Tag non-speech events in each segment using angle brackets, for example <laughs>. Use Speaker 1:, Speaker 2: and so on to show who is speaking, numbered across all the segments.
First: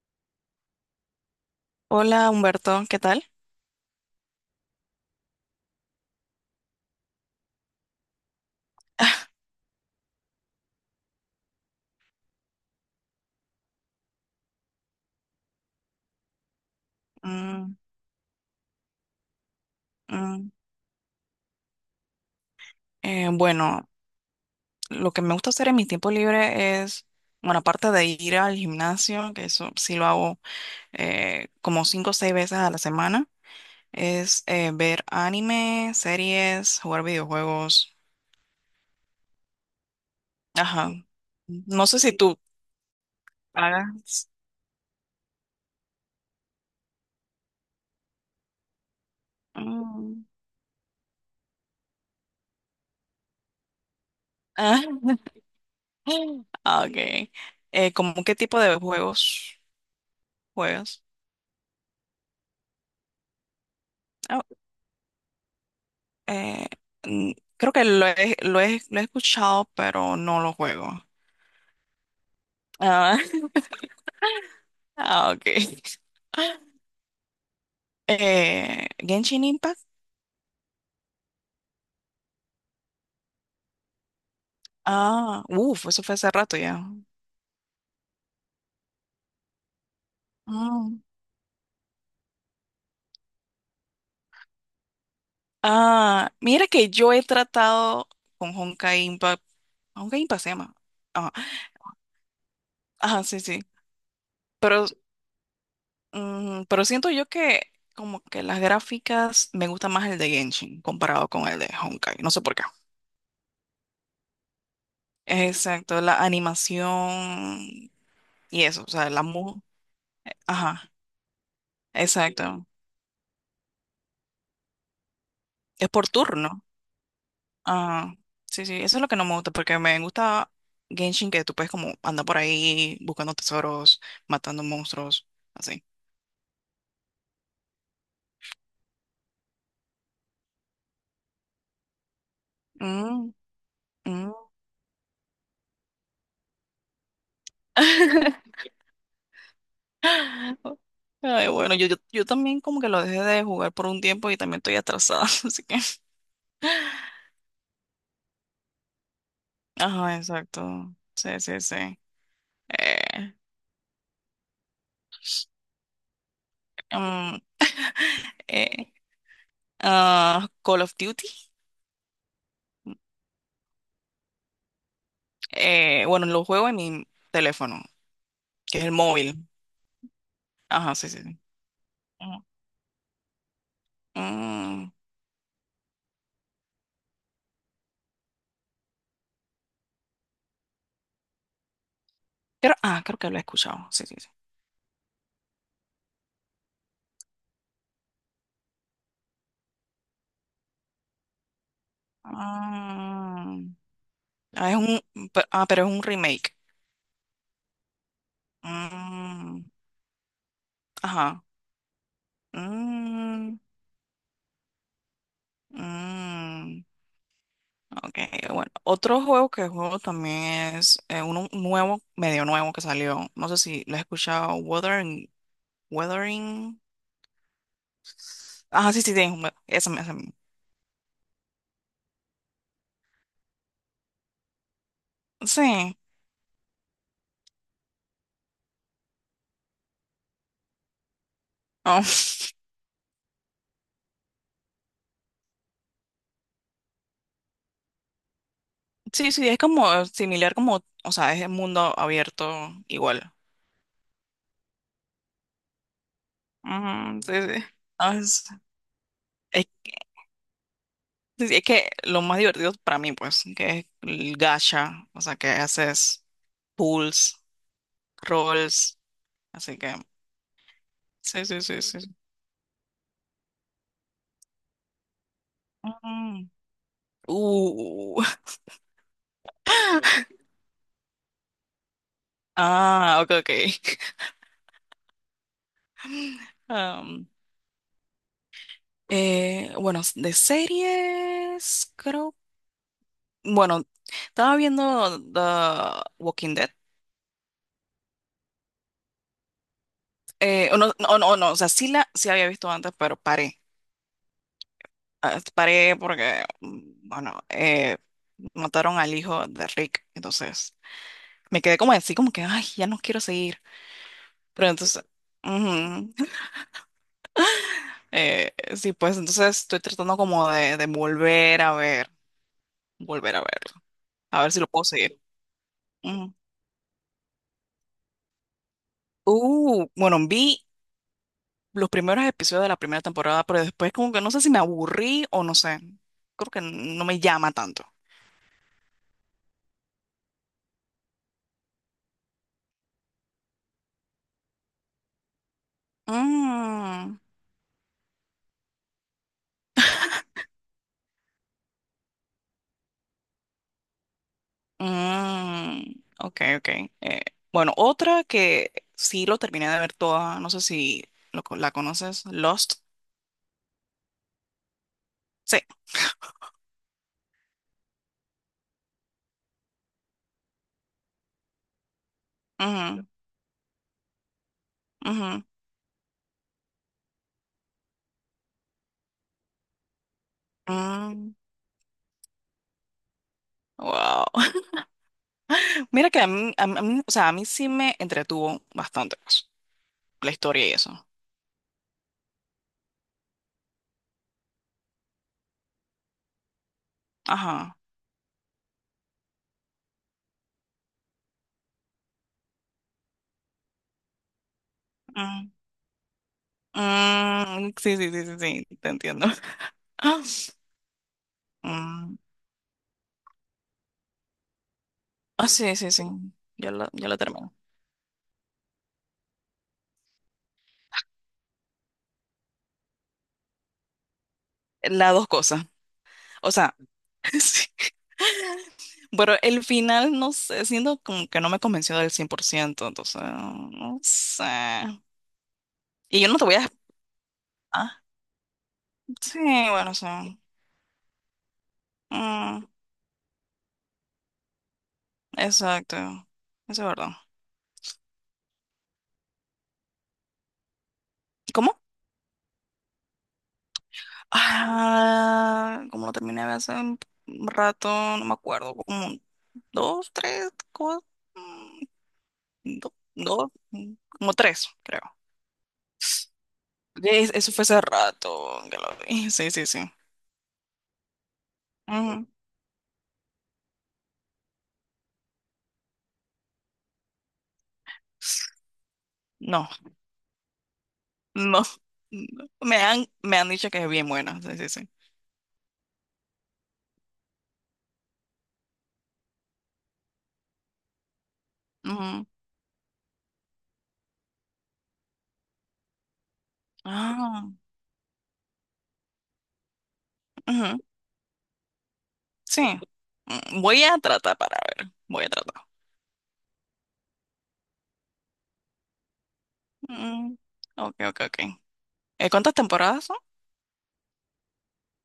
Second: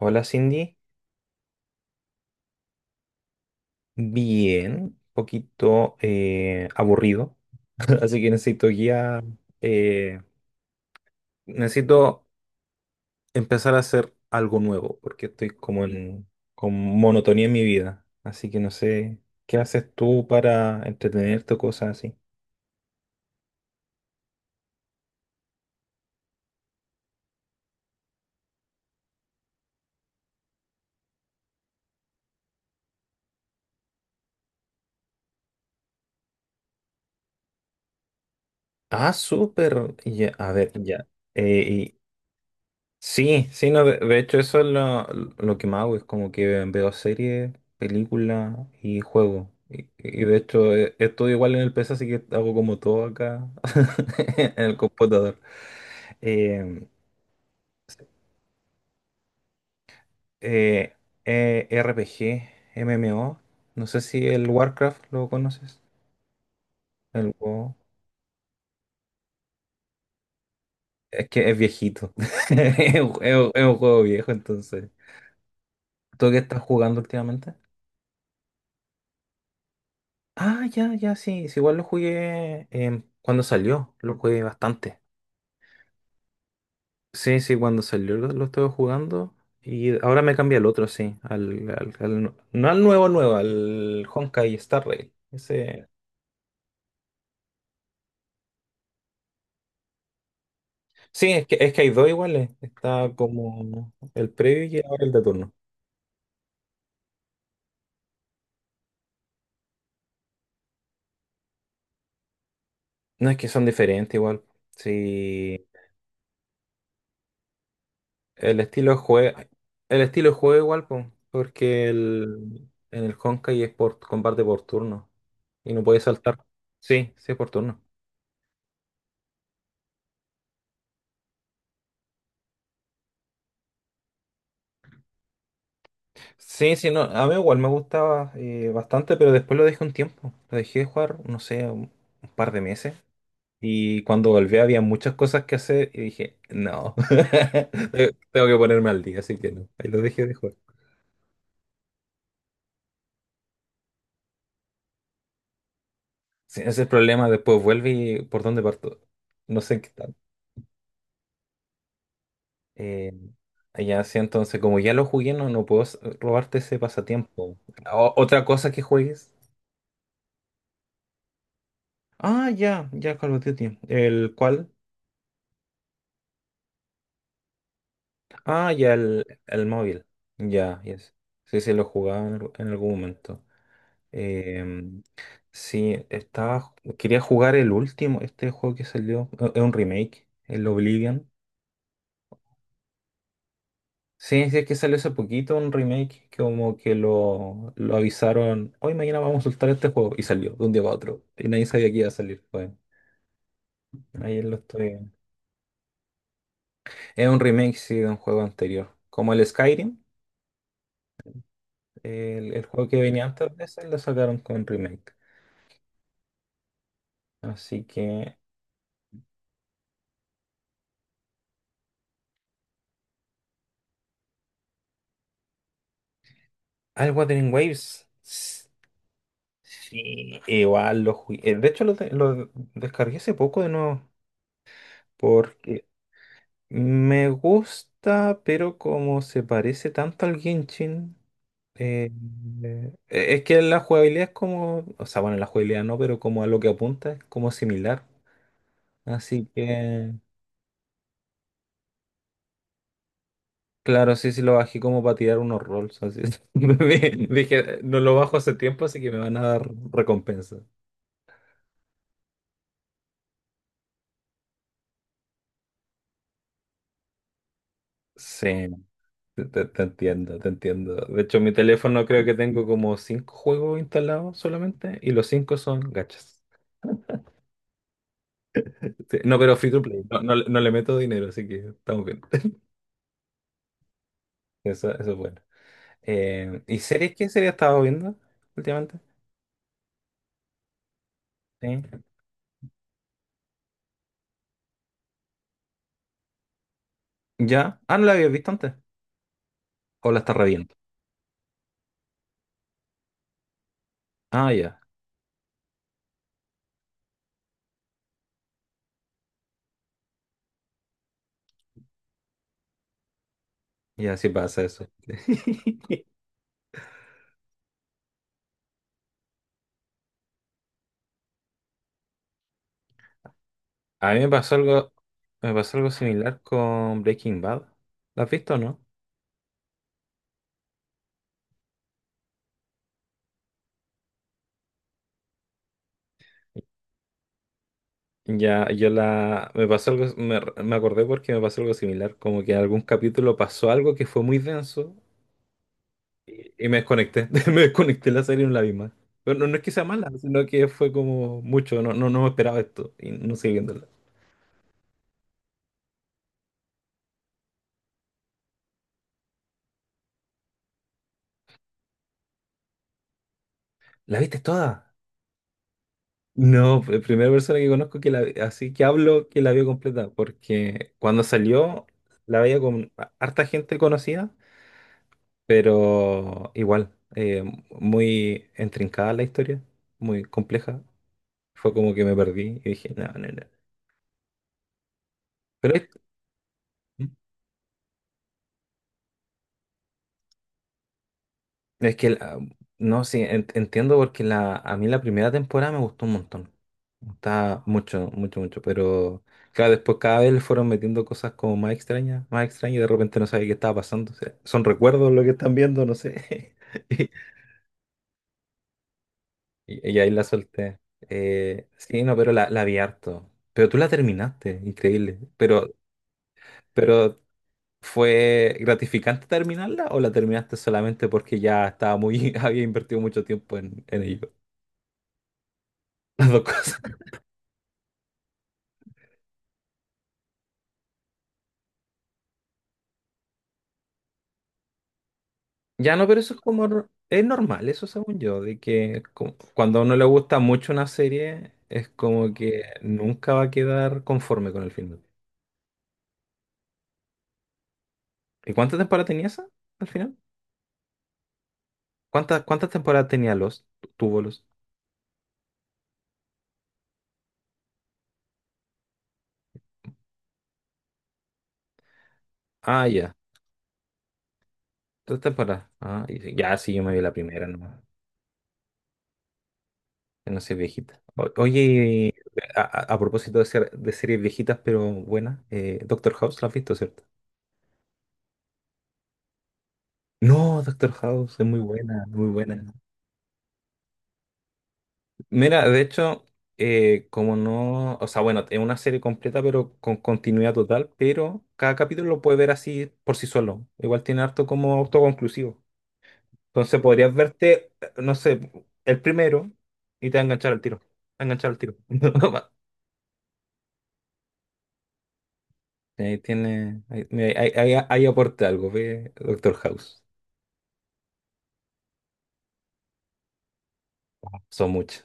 Speaker 1: Hola Cindy,
Speaker 2: Hola Humberto, ¿qué tal?
Speaker 1: bien, poquito aburrido, <laughs> así que necesito guía, eh, necesito empezar a hacer algo nuevo porque estoy como en con monotonía en mi
Speaker 2: Mm.
Speaker 1: vida, así que no sé, ¿qué haces tú
Speaker 2: mm,
Speaker 1: para entretenerte o cosas así?
Speaker 2: eh, bueno, lo que me gusta hacer en mi tiempo libre es, bueno, aparte de ir al gimnasio, que eso sí lo hago como cinco o seis veces a la semana, es ver anime, series, jugar videojuegos.
Speaker 1: Ah, súper, ya, a ver,
Speaker 2: Ajá.
Speaker 1: ya.
Speaker 2: No sé si tú
Speaker 1: Sí, sí, no, de
Speaker 2: hagas.
Speaker 1: hecho eso es lo que más hago, es como que veo series, películas y juegos. Y
Speaker 2: Mm,
Speaker 1: de hecho igual en el PC, así que hago como todo acá <laughs> en el
Speaker 2: ah,
Speaker 1: computador.
Speaker 2: <laughs>
Speaker 1: Eh,
Speaker 2: ah, ok. ¿Cómo qué tipo de juegos
Speaker 1: eh,
Speaker 2: juegas?
Speaker 1: RPG, MMO, no sé si el Warcraft lo conoces,
Speaker 2: Eh, mm,
Speaker 1: el
Speaker 2: Creo
Speaker 1: WoW.
Speaker 2: que lo he escuchado, pero no lo juego.
Speaker 1: Es que es viejito, <laughs> es un,
Speaker 2: Ah,
Speaker 1: es un- es
Speaker 2: <laughs>
Speaker 1: un juego viejo, entonces.
Speaker 2: ah, ok.
Speaker 1: ¿Tú qué estás jugando últimamente?
Speaker 2: Genshin Impact.
Speaker 1: Ah, ya, ya, sí, sí, igual lo jugué cuando salió, lo jugué bastante.
Speaker 2: Ah, uff, eso fue hace rato ya.
Speaker 1: Sí, sí, cuando salió lo estuve jugando y ahora me cambié al otro,
Speaker 2: Mm.
Speaker 1: sí, no al nuevo nuevo, al Honkai Star Rail. Ese...
Speaker 2: Ah, mira que yo he tratado con Honkai Impact. Honkai Impact se llama.
Speaker 1: Sí,
Speaker 2: Ajá,
Speaker 1: es que hay dos iguales, está
Speaker 2: ajá, sí, sí.
Speaker 1: como el previo
Speaker 2: Pero,
Speaker 1: y ahora el de turno.
Speaker 2: pero, siento yo que como que las gráficas me gusta más el de Genshin comparado con el de Honkai. No sé por qué.
Speaker 1: No, es que son diferentes igual, sí.
Speaker 2: Exacto, la animación.
Speaker 1: El
Speaker 2: Y eso,
Speaker 1: estilo
Speaker 2: o
Speaker 1: de
Speaker 2: sea, la
Speaker 1: juego,
Speaker 2: mu.
Speaker 1: el estilo de juego igual,
Speaker 2: Ajá,
Speaker 1: po, porque
Speaker 2: exacto.
Speaker 1: en el Honkai es por combate por turno y no
Speaker 2: Es
Speaker 1: puedes
Speaker 2: por
Speaker 1: saltar.
Speaker 2: turno.
Speaker 1: Sí, sí es por turno.
Speaker 2: Ah, sí, sí, eso es lo que no me gusta, porque me gusta Genshin, que tú puedes como andar por ahí buscando tesoros, matando monstruos, así.
Speaker 1: Sí, sí, no, a mí igual me gustaba bastante, pero después lo dejé un tiempo. Lo dejé de jugar, no sé, un par de meses.
Speaker 2: Mm,
Speaker 1: Y cuando
Speaker 2: mm.
Speaker 1: volví había muchas cosas que hacer y dije, no, <laughs> tengo que ponerme al día, así que no. Ahí lo dejé de jugar.
Speaker 2: <laughs> Ay, bueno, yo también como que lo dejé de jugar por un tiempo y también estoy atrasada, <laughs> así que.
Speaker 1: Sí, ese es el problema, después vuelve y por dónde parto. No sé en qué está.
Speaker 2: Ajá, exacto. Sí, sí, sí.
Speaker 1: Eh,
Speaker 2: Eh,
Speaker 1: ya, sí, entonces, como ya lo jugué, no, no puedo robarte ese
Speaker 2: mm,
Speaker 1: pasatiempo. ¿Otra cosa que
Speaker 2: eh,
Speaker 1: juegues?
Speaker 2: ah, Call of Duty.
Speaker 1: Ah, ya, ya, Call of Duty. ¿El cuál?
Speaker 2: Bueno, lo juego en mi teléfono.
Speaker 1: Ah,
Speaker 2: Que es el
Speaker 1: ya,
Speaker 2: móvil.
Speaker 1: el móvil. Ya,
Speaker 2: Ajá, sí,
Speaker 1: yes.
Speaker 2: sí, sí.
Speaker 1: Sí, sí, lo jugaba en,
Speaker 2: Ujú.
Speaker 1: en algún momento.
Speaker 2: Mm,
Speaker 1: Em, sí, quería jugar el último, este juego que salió, es un remake, el Oblivion.
Speaker 2: pero, ah, creo que lo he escuchado. Sí, sí, sí.
Speaker 1: Sí, sí, es que salió hace poquito un remake que como que lo avisaron, hoy mañana vamos a soltar este juego y salió de un día para otro y nadie sabía que iba a salir. Bueno,
Speaker 2: Ah,
Speaker 1: ayer lo
Speaker 2: ah, es
Speaker 1: estoy.
Speaker 2: un, ah, pero es un remake.
Speaker 1: Es un remake, sí, de un juego anterior, como el
Speaker 2: Mm,
Speaker 1: Skyrim,
Speaker 2: ajá.
Speaker 1: el juego que venía antes
Speaker 2: Mm,
Speaker 1: de ese, lo sacaron con remake.
Speaker 2: mm,
Speaker 1: Así
Speaker 2: ok,
Speaker 1: que,
Speaker 2: bueno. Otro juego que juego también es uno nuevo, medio nuevo que salió. No sé si lo has escuchado. Wuthering. Wuthering.
Speaker 1: ah, el Wuthering Waves. S-
Speaker 2: Ajá, sí, sí, sí. Ese mismo.
Speaker 1: sí, igual lo jugué. De hecho, lo descargué hace poco de nuevo. Porque
Speaker 2: Sí.
Speaker 1: me gusta, pero como se parece tanto al Genshin,
Speaker 2: Oh.
Speaker 1: eh,
Speaker 2: <laughs>
Speaker 1: es que la jugabilidad es como, o sea, bueno, la jugabilidad no, pero como a lo que apunta es como similar.
Speaker 2: Sí,
Speaker 1: Así
Speaker 2: sí, es como
Speaker 1: que,
Speaker 2: similar como, o sea, es el mundo abierto igual.
Speaker 1: claro, sí, sí lo bajé como para tirar unos rolls. Así es. <laughs>
Speaker 2: Ujú, sí, sí.
Speaker 1: Dije, no lo
Speaker 2: Ah,
Speaker 1: bajo
Speaker 2: Es,
Speaker 1: hace tiempo, así que me van a
Speaker 2: es
Speaker 1: dar
Speaker 2: que
Speaker 1: recompensa.
Speaker 2: sí, es que lo más divertido para mí, pues, que es el gacha, o sea, que haces pulls,
Speaker 1: Sí,
Speaker 2: rolls,
Speaker 1: te, te-
Speaker 2: así
Speaker 1: te
Speaker 2: que,
Speaker 1: entiendo, te entiendo. De hecho, en
Speaker 2: sí,
Speaker 1: mi
Speaker 2: sí, sí, sí.
Speaker 1: teléfono
Speaker 2: sí.
Speaker 1: creo que tengo como cinco juegos instalados solamente y los cinco son gachas.
Speaker 2: Mm. Uh.
Speaker 1: Sí. No, pero free to play. No,
Speaker 2: <laughs>
Speaker 1: no, le no le meto dinero, así que estamos bien. <laughs>
Speaker 2: Ah, ok, ok. <laughs>
Speaker 1: Eso es bueno. ¿Y series?
Speaker 2: Um,
Speaker 1: ¿Qué serie has estado viendo últimamente?
Speaker 2: bueno, de series,
Speaker 1: Sí.
Speaker 2: creo, bueno, estaba viendo The Walking Dead.
Speaker 1: ¿Ya? Ah, ¿no la habías visto antes? ¿O la estás reviendo?
Speaker 2: O no, no, no, no, o sea, sí había visto antes, pero paré.
Speaker 1: Ah, ya.
Speaker 2: Ah, paré porque, bueno, mataron al hijo de Rick. Entonces, me quedé como así, como que, ay, ya no quiero seguir.
Speaker 1: Ya, sí pasa
Speaker 2: Pero
Speaker 1: eso.
Speaker 2: entonces,
Speaker 1: <laughs>
Speaker 2: ujú, <laughs> sí, pues entonces estoy tratando como de volver a ver, volver a verlo,
Speaker 1: A mí
Speaker 2: a ver si lo puedo seguir.
Speaker 1: me pasó algo
Speaker 2: Ujú.
Speaker 1: similar con Breaking Bad. ¿La has visto o no?
Speaker 2: Bueno, vi los primeros episodios de la primera temporada, pero después como que no sé si me aburrí o no sé. Creo que no me llama tanto.
Speaker 1: Ya, yo la, me pasó algo, me acordé porque me pasó algo similar, como que en algún capítulo pasó algo que fue muy denso. Y me
Speaker 2: Mm.
Speaker 1: desconecté, <laughs> me desconecté de la serie en la misma. Pero no, no es que sea mala, sino que fue como mucho, no, no, no me esperaba esto y no seguí viéndola.
Speaker 2: Mm, ok, ok. Eh, bueno, otra que sí lo terminé de ver toda, no sé si la conoces, Lost.
Speaker 1: ¿La viste toda?
Speaker 2: Sí.
Speaker 1: No, la primera persona que conozco que la, así que hablo que la vio completa, porque cuando salió la veía con
Speaker 2: Ujú,
Speaker 1: harta gente conocida,
Speaker 2: ujú,
Speaker 1: pero igual, muy intrincada la historia, muy compleja.
Speaker 2: mm,
Speaker 1: Fue como que me perdí y dije, no, no, no.
Speaker 2: wow. <laughs>
Speaker 1: Pero,
Speaker 2: Mira que a mí, o sea, a mí sí me entretuvo bastante pues, la historia y eso.
Speaker 1: es que, no, sí, entiendo porque la, a mí la primera temporada me gustó un montón. Me gustaba
Speaker 2: Ajá.
Speaker 1: mucho, mucho, mucho. Pero, claro, después cada vez le fueron metiendo cosas como más extrañas y de repente no sabía qué estaba pasando. O sea, son recuerdos lo que
Speaker 2: Mm,
Speaker 1: están viendo, no sé. <laughs>
Speaker 2: mm, sí, sí, sí, sí, sí, te entiendo. <laughs>
Speaker 1: Y, y ahí la solté. Sí, no,
Speaker 2: Mm,
Speaker 1: pero la vi harto. Pero tú la terminaste, increíble.
Speaker 2: ah, sí, sí, sí. Yo lo
Speaker 1: Pero,
Speaker 2: termino.
Speaker 1: ¿fue gratificante terminarla o la terminaste solamente porque ya estaba muy, <laughs> había invertido mucho tiempo en ello?
Speaker 2: Las dos cosas.
Speaker 1: <laughs> Las dos
Speaker 2: O sea,
Speaker 1: cosas.
Speaker 2: <laughs> sí. Pero el final, no sé, siento como que no me convenció del 100% entonces, no sé.
Speaker 1: Ya no, pero
Speaker 2: Y yo
Speaker 1: eso
Speaker 2: no
Speaker 1: es
Speaker 2: te voy
Speaker 1: como...
Speaker 2: a...
Speaker 1: Es normal, eso
Speaker 2: Ah,
Speaker 1: según yo, de que
Speaker 2: sí,
Speaker 1: cuando a
Speaker 2: bueno,
Speaker 1: uno le
Speaker 2: sí.
Speaker 1: gusta mucho una serie, es como que
Speaker 2: Mm,
Speaker 1: nunca va a quedar conforme con el final.
Speaker 2: exacto. Eso es verdad.
Speaker 1: ¿Y cuántas temporadas tenía esa al final?
Speaker 2: ¿Cómo?
Speaker 1: ¿Cuántas, cuántas temporadas tenía los? Tuvo los.
Speaker 2: Ah, como lo terminé de hace un rato, no me acuerdo, como dos, tres, cuatro,
Speaker 1: Ah,
Speaker 2: dos,
Speaker 1: ya.
Speaker 2: dos, como tres, creo.
Speaker 1: 3 temporadas. Ah, y sí, ya sí, yo me vi la primera
Speaker 2: Eso fue
Speaker 1: nomás.
Speaker 2: hace rato que lo vi. Sí, sí, sí.
Speaker 1: Que no sé, viejita. Oye,
Speaker 2: Ujú.
Speaker 1: a, a propósito de, ser, de series viejitas pero buenas, Doctor House, ¿la has visto, cierto?
Speaker 2: No.
Speaker 1: No, Doctor House es muy
Speaker 2: No,
Speaker 1: buena, muy
Speaker 2: no.
Speaker 1: buena.
Speaker 2: Me han dicho que es bien buena. Sí, sí, sí.
Speaker 1: Mira, de hecho, como no, o sea, bueno, es una serie completa, pero con continuidad total, pero cada capítulo lo
Speaker 2: Ujú.
Speaker 1: puedes ver así por sí solo. Igual tiene harto como autoconclusivo. Entonces podrías
Speaker 2: Ah,
Speaker 1: verte, no sé, el primero y te va a enganchar al
Speaker 2: ujú,
Speaker 1: tiro. Te va a enganchar al tiro. <laughs>
Speaker 2: sí. Mm, voy a tratar para ver. Voy a tratar.
Speaker 1: Ahí tiene, ahí, mira, ahí aporta algo, ve, Doctor House.
Speaker 2: Mm, ok, ok, ok. ¿Cuántas temporadas son?
Speaker 1: Son muchas.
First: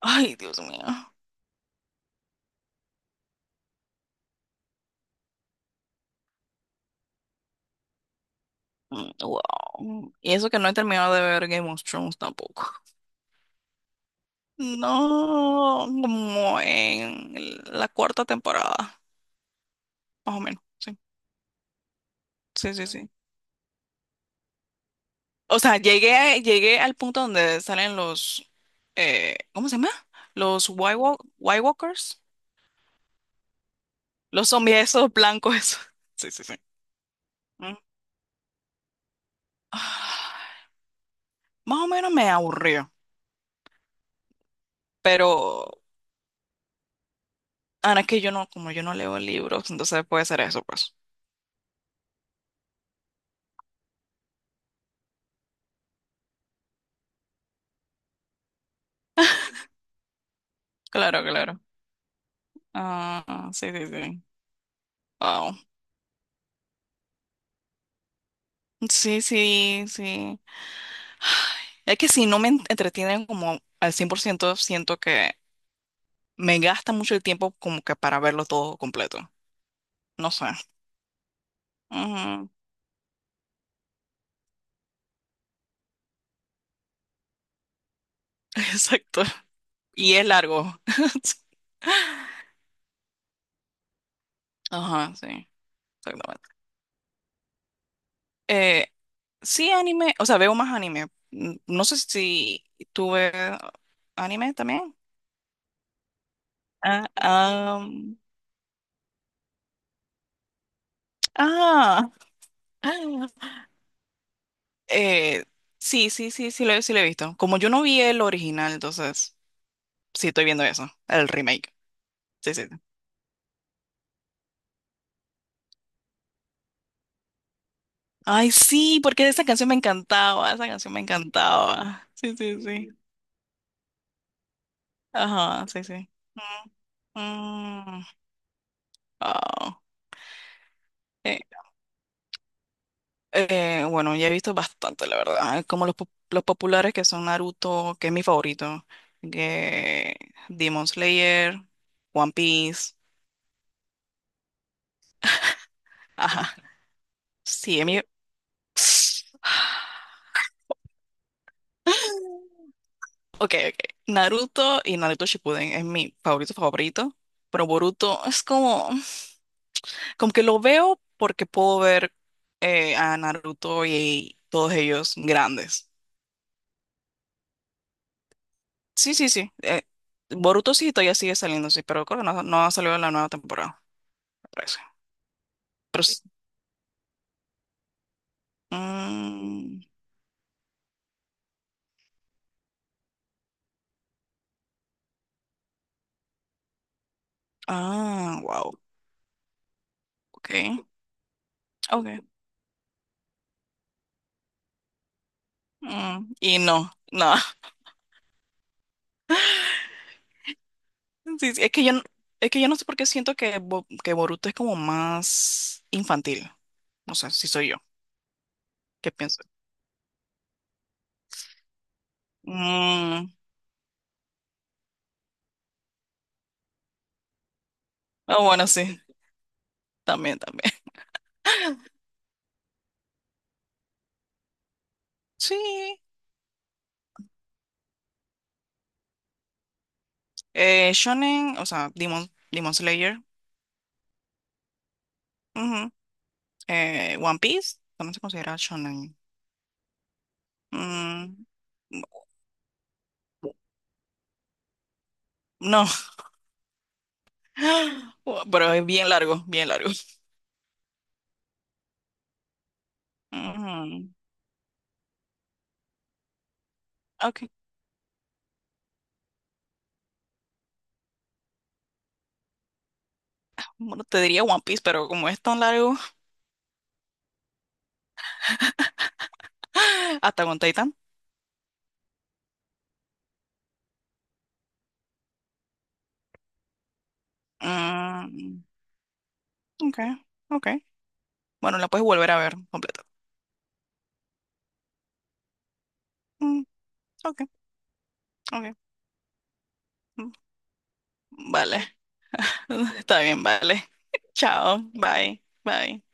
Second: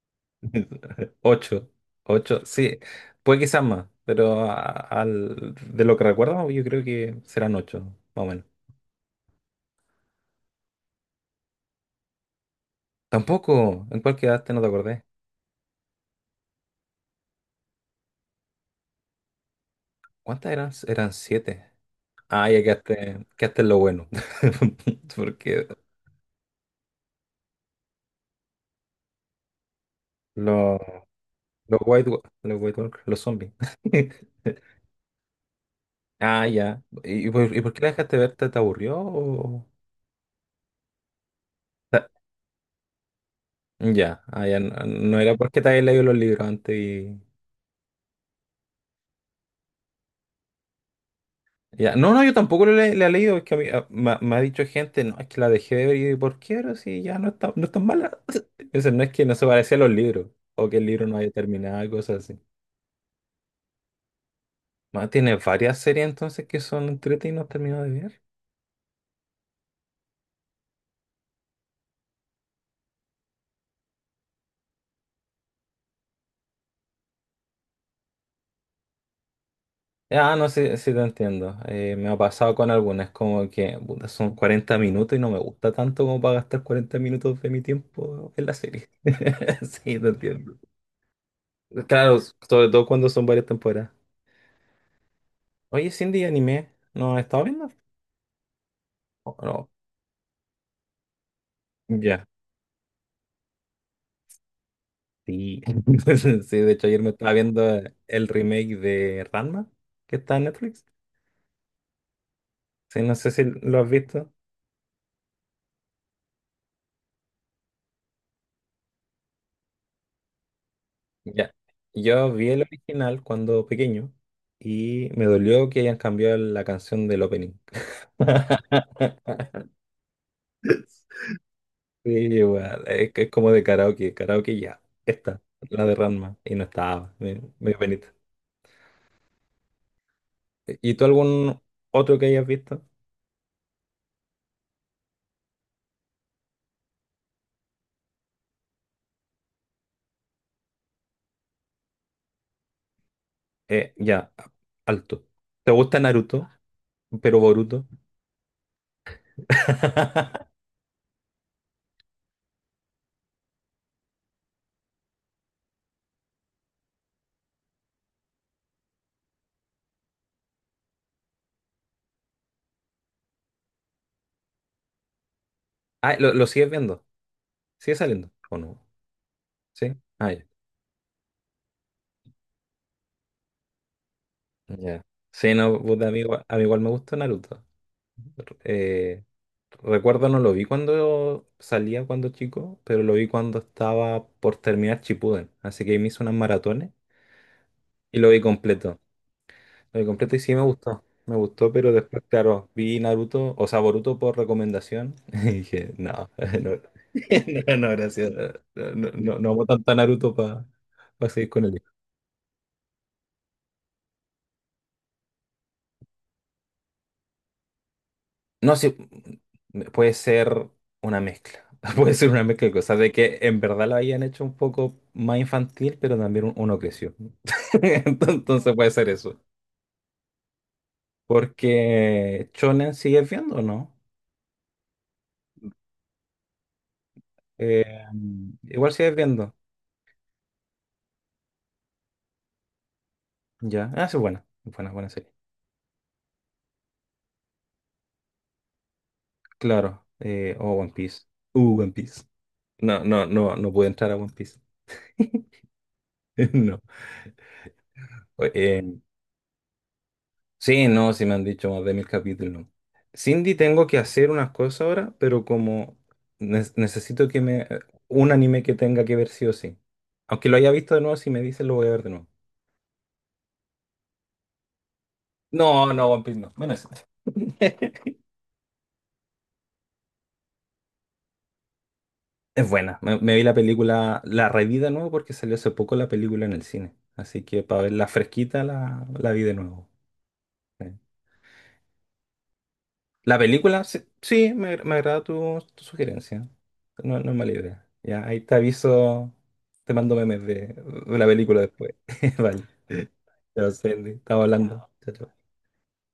Speaker 2: Ay, Dios mío.
Speaker 1: <laughs> 8, 8, sí, puede quizás más, pero de lo que recuerdo, yo creo que serán 8, más o menos.
Speaker 2: Mm, wow. Y eso que no he terminado de ver Game of Thrones tampoco.
Speaker 1: Tampoco. ¿En cuál quedaste? No te acordé.
Speaker 2: No, como en la cuarta temporada, más o
Speaker 1: ¿Cuántas
Speaker 2: menos.
Speaker 1: eran?
Speaker 2: Sí,
Speaker 1: Eran 7. Ah, ya
Speaker 2: sí, sí, sí.
Speaker 1: quedaste, quedaste en lo bueno. <laughs>
Speaker 2: O
Speaker 1: Porque
Speaker 2: sea, llegué, llegué al punto donde salen los, ¿cómo se llama? Los
Speaker 1: los,
Speaker 2: White, White
Speaker 1: los White,
Speaker 2: Walkers,
Speaker 1: los White Walkers, los zombies.
Speaker 2: los
Speaker 1: <laughs>
Speaker 2: zombies esos blancos esos. <laughs> Sí, sí,
Speaker 1: Ah,
Speaker 2: sí.
Speaker 1: ya. Y por
Speaker 2: Mm.
Speaker 1: qué la dejaste ver? ¿Te, te aburrió? O-
Speaker 2: Ah, más o
Speaker 1: Ta-
Speaker 2: menos me aburrió,
Speaker 1: ya, ah, ya. No, no era porque te
Speaker 2: pero
Speaker 1: habías leído los libros antes.
Speaker 2: ahora es que yo no, como yo no leo libros, entonces puede ser eso, pues.
Speaker 1: Ya, no, no, yo tampoco le he leído, es que a mí, me, me ha dicho gente, no, es que la dejé de ver y ¿por qué? Pero si ya no está, no es tan mala. <laughs> Entonces no es que no se parecía a los libros, o que el libro no
Speaker 2: Claro,
Speaker 1: haya
Speaker 2: claro.
Speaker 1: terminado, cosas así.
Speaker 2: Ah, sí, sí, sí.
Speaker 1: Más tiene
Speaker 2: Wow.
Speaker 1: varias series entonces que son entretenidas y no he terminado de ver.
Speaker 2: Sí, sí, sí. Ay, es que si no me entretienen como al 100% siento que me gasta mucho el tiempo como que para verlo todo completo. No
Speaker 1: Ah,
Speaker 2: sé.
Speaker 1: no sé si te entiendo. Me ha
Speaker 2: Ujú,
Speaker 1: pasado con algunas, como que puta, son 40 minutos y no me gusta tanto como para gastar 40 minutos de mi tiempo en la
Speaker 2: <laughs>
Speaker 1: serie.
Speaker 2: exacto.
Speaker 1: <laughs> Sí, te
Speaker 2: Y es
Speaker 1: entiendo.
Speaker 2: largo. <laughs>
Speaker 1: Claro, sobre todo cuando son varias temporadas.
Speaker 2: Ajá, sí,
Speaker 1: Oye, Cindy,
Speaker 2: exactamente.
Speaker 1: anime, ¿no has estado viendo?
Speaker 2: Eh,
Speaker 1: Oh, no,
Speaker 2: sí, anime, o sea, veo más anime. No sé
Speaker 1: ya,
Speaker 2: si tú ves anime también.
Speaker 1: sí. <laughs> Sí, de hecho ayer
Speaker 2: Ah,
Speaker 1: me estaba viendo el remake de Ranma, que está en Netflix.
Speaker 2: ah,
Speaker 1: Sí, no
Speaker 2: <laughs>
Speaker 1: sé si lo has visto.
Speaker 2: eh, sí, sí, sí, sí lo he visto. Como yo no vi el original, entonces sí estoy viendo eso, el
Speaker 1: Ya.
Speaker 2: remake.
Speaker 1: Yo vi
Speaker 2: Sí,
Speaker 1: el
Speaker 2: sí.
Speaker 1: original cuando pequeño y me dolió que hayan cambiado la canción del opening.
Speaker 2: Ay, sí, porque esa
Speaker 1: <laughs>
Speaker 2: canción me encantaba, esa canción me encantaba.
Speaker 1: Sí,
Speaker 2: Sí, sí,
Speaker 1: igual,
Speaker 2: sí.
Speaker 1: es que es como de karaoke, karaoke ya, esta,
Speaker 2: Ajá, sí,
Speaker 1: la de
Speaker 2: sí.
Speaker 1: Ranma, y no estaba, me dio
Speaker 2: Mm, mm,
Speaker 1: penita.
Speaker 2: ah.
Speaker 1: ¿Y tú
Speaker 2: Eh,
Speaker 1: algún otro que hayas visto?
Speaker 2: bueno, ya he visto bastante, la verdad. Como los populares que son Naruto, que es mi favorito, que Demon Slayer, One Piece.
Speaker 1: Ya, alto. ¿Te gusta Naruto,
Speaker 2: Ajá.
Speaker 1: pero
Speaker 2: Sí, es
Speaker 1: Boruto?
Speaker 2: mi... <sighs>
Speaker 1: <laughs>
Speaker 2: Ok, ok. Naruto y Naruto Shippuden es mi favorito favorito. Pero Boruto es como... Como que lo veo porque puedo ver a Naruto y todos ellos grandes.
Speaker 1: Ah, lo sigues viendo? ¿Sigue saliendo? ¿O no?
Speaker 2: Sí, sí, sí.
Speaker 1: ¿Sí? Ah, ya.
Speaker 2: Boruto sí todavía sigue saliendo, sí, pero creo que no, no ha salido la nueva temporada, me parece.
Speaker 1: Ya. Sí, no,
Speaker 2: Pero
Speaker 1: puta,
Speaker 2: sí.
Speaker 1: a mí igual me gusta Naruto. Eh,
Speaker 2: Mm,
Speaker 1: recuerdo, no lo vi cuando salía cuando chico, pero lo vi cuando estaba por terminar Shippuden. Así que ahí me hice unas maratones y lo vi
Speaker 2: ah, wow.
Speaker 1: completo. Lo vi completo y sí me
Speaker 2: Ok.
Speaker 1: gustó. Me gustó, pero
Speaker 2: Ok.
Speaker 1: después, claro, vi Naruto, o sea, Boruto por recomendación <laughs> y dije, no,
Speaker 2: Mm, y
Speaker 1: <laughs> no,
Speaker 2: no, no. <laughs>
Speaker 1: <laughs> no, no, gracias. No, no, no, no amo tanto a Naruto para seguir
Speaker 2: Sí, sí,
Speaker 1: con
Speaker 2: es
Speaker 1: él.
Speaker 2: que yo, es que yo no sé por qué siento que, que Boruto es como más infantil. No sé si soy yo.
Speaker 1: No sé,
Speaker 2: ¿Qué pienso?
Speaker 1: puede ser una mezcla. <laughs> Puede ser una mezcla de cosas, de
Speaker 2: Mm,
Speaker 1: que en verdad lo hayan hecho un poco más infantil, pero también uno creció. <laughs>
Speaker 2: ah, bueno,
Speaker 1: Entonces puede
Speaker 2: sí.
Speaker 1: ser eso.
Speaker 2: También, también.
Speaker 1: Porque Shonen sigues viendo, o ¿no?
Speaker 2: <laughs> Sí.
Speaker 1: Eh, igual sigues viendo.
Speaker 2: Shonen, o sea, Demon Slayer.
Speaker 1: Ya. Ah, sí, buena. Buena, buena serie.
Speaker 2: Ujú. One Piece. También se considera shonen.
Speaker 1: Claro. Oh, One Piece.
Speaker 2: Mm,
Speaker 1: One Piece. No, no, no, no pude entrar a One Piece. <laughs>
Speaker 2: no,
Speaker 1: No.
Speaker 2: <gasps> pero es bien largo, bien largo.
Speaker 1: Sí, no, sí me han dicho más de 1.000 capítulos, ¿no? Cindy, tengo que
Speaker 2: Mm,
Speaker 1: hacer unas cosas ahora, pero como necesito que
Speaker 2: ok,
Speaker 1: me... un anime que tenga que ver sí o sí. Aunque lo haya visto de nuevo, si me dices lo voy a ver de nuevo.
Speaker 2: bueno, te diría One Piece, pero como es tan
Speaker 1: No,
Speaker 2: largo,
Speaker 1: no, One Piece no. Bueno, eso. <laughs>
Speaker 2: <gasps> hasta con Titan.
Speaker 1: Es buena. Me vi la película, la reví de nuevo porque salió hace poco la película en el cine. Así que para verla
Speaker 2: Mm,
Speaker 1: fresquita la vi de nuevo.
Speaker 2: ok, ok. Bueno, la puedes volver a ver completa.
Speaker 1: La película, sí, sí, me agrada tu sugerencia.
Speaker 2: Mm,
Speaker 1: No, no es
Speaker 2: ok,
Speaker 1: mala idea. Ya, ahí te
Speaker 2: ok.
Speaker 1: aviso, te mando
Speaker 2: Mm,
Speaker 1: memes de la película después.
Speaker 2: Vale,
Speaker 1: <laughs> Vale,
Speaker 2: <laughs> está bien,
Speaker 1: ya,
Speaker 2: vale.
Speaker 1: Sandy,
Speaker 2: <laughs>
Speaker 1: estamos
Speaker 2: Chao,
Speaker 1: hablando. Chao,
Speaker 2: bye,
Speaker 1: chao.
Speaker 2: bye.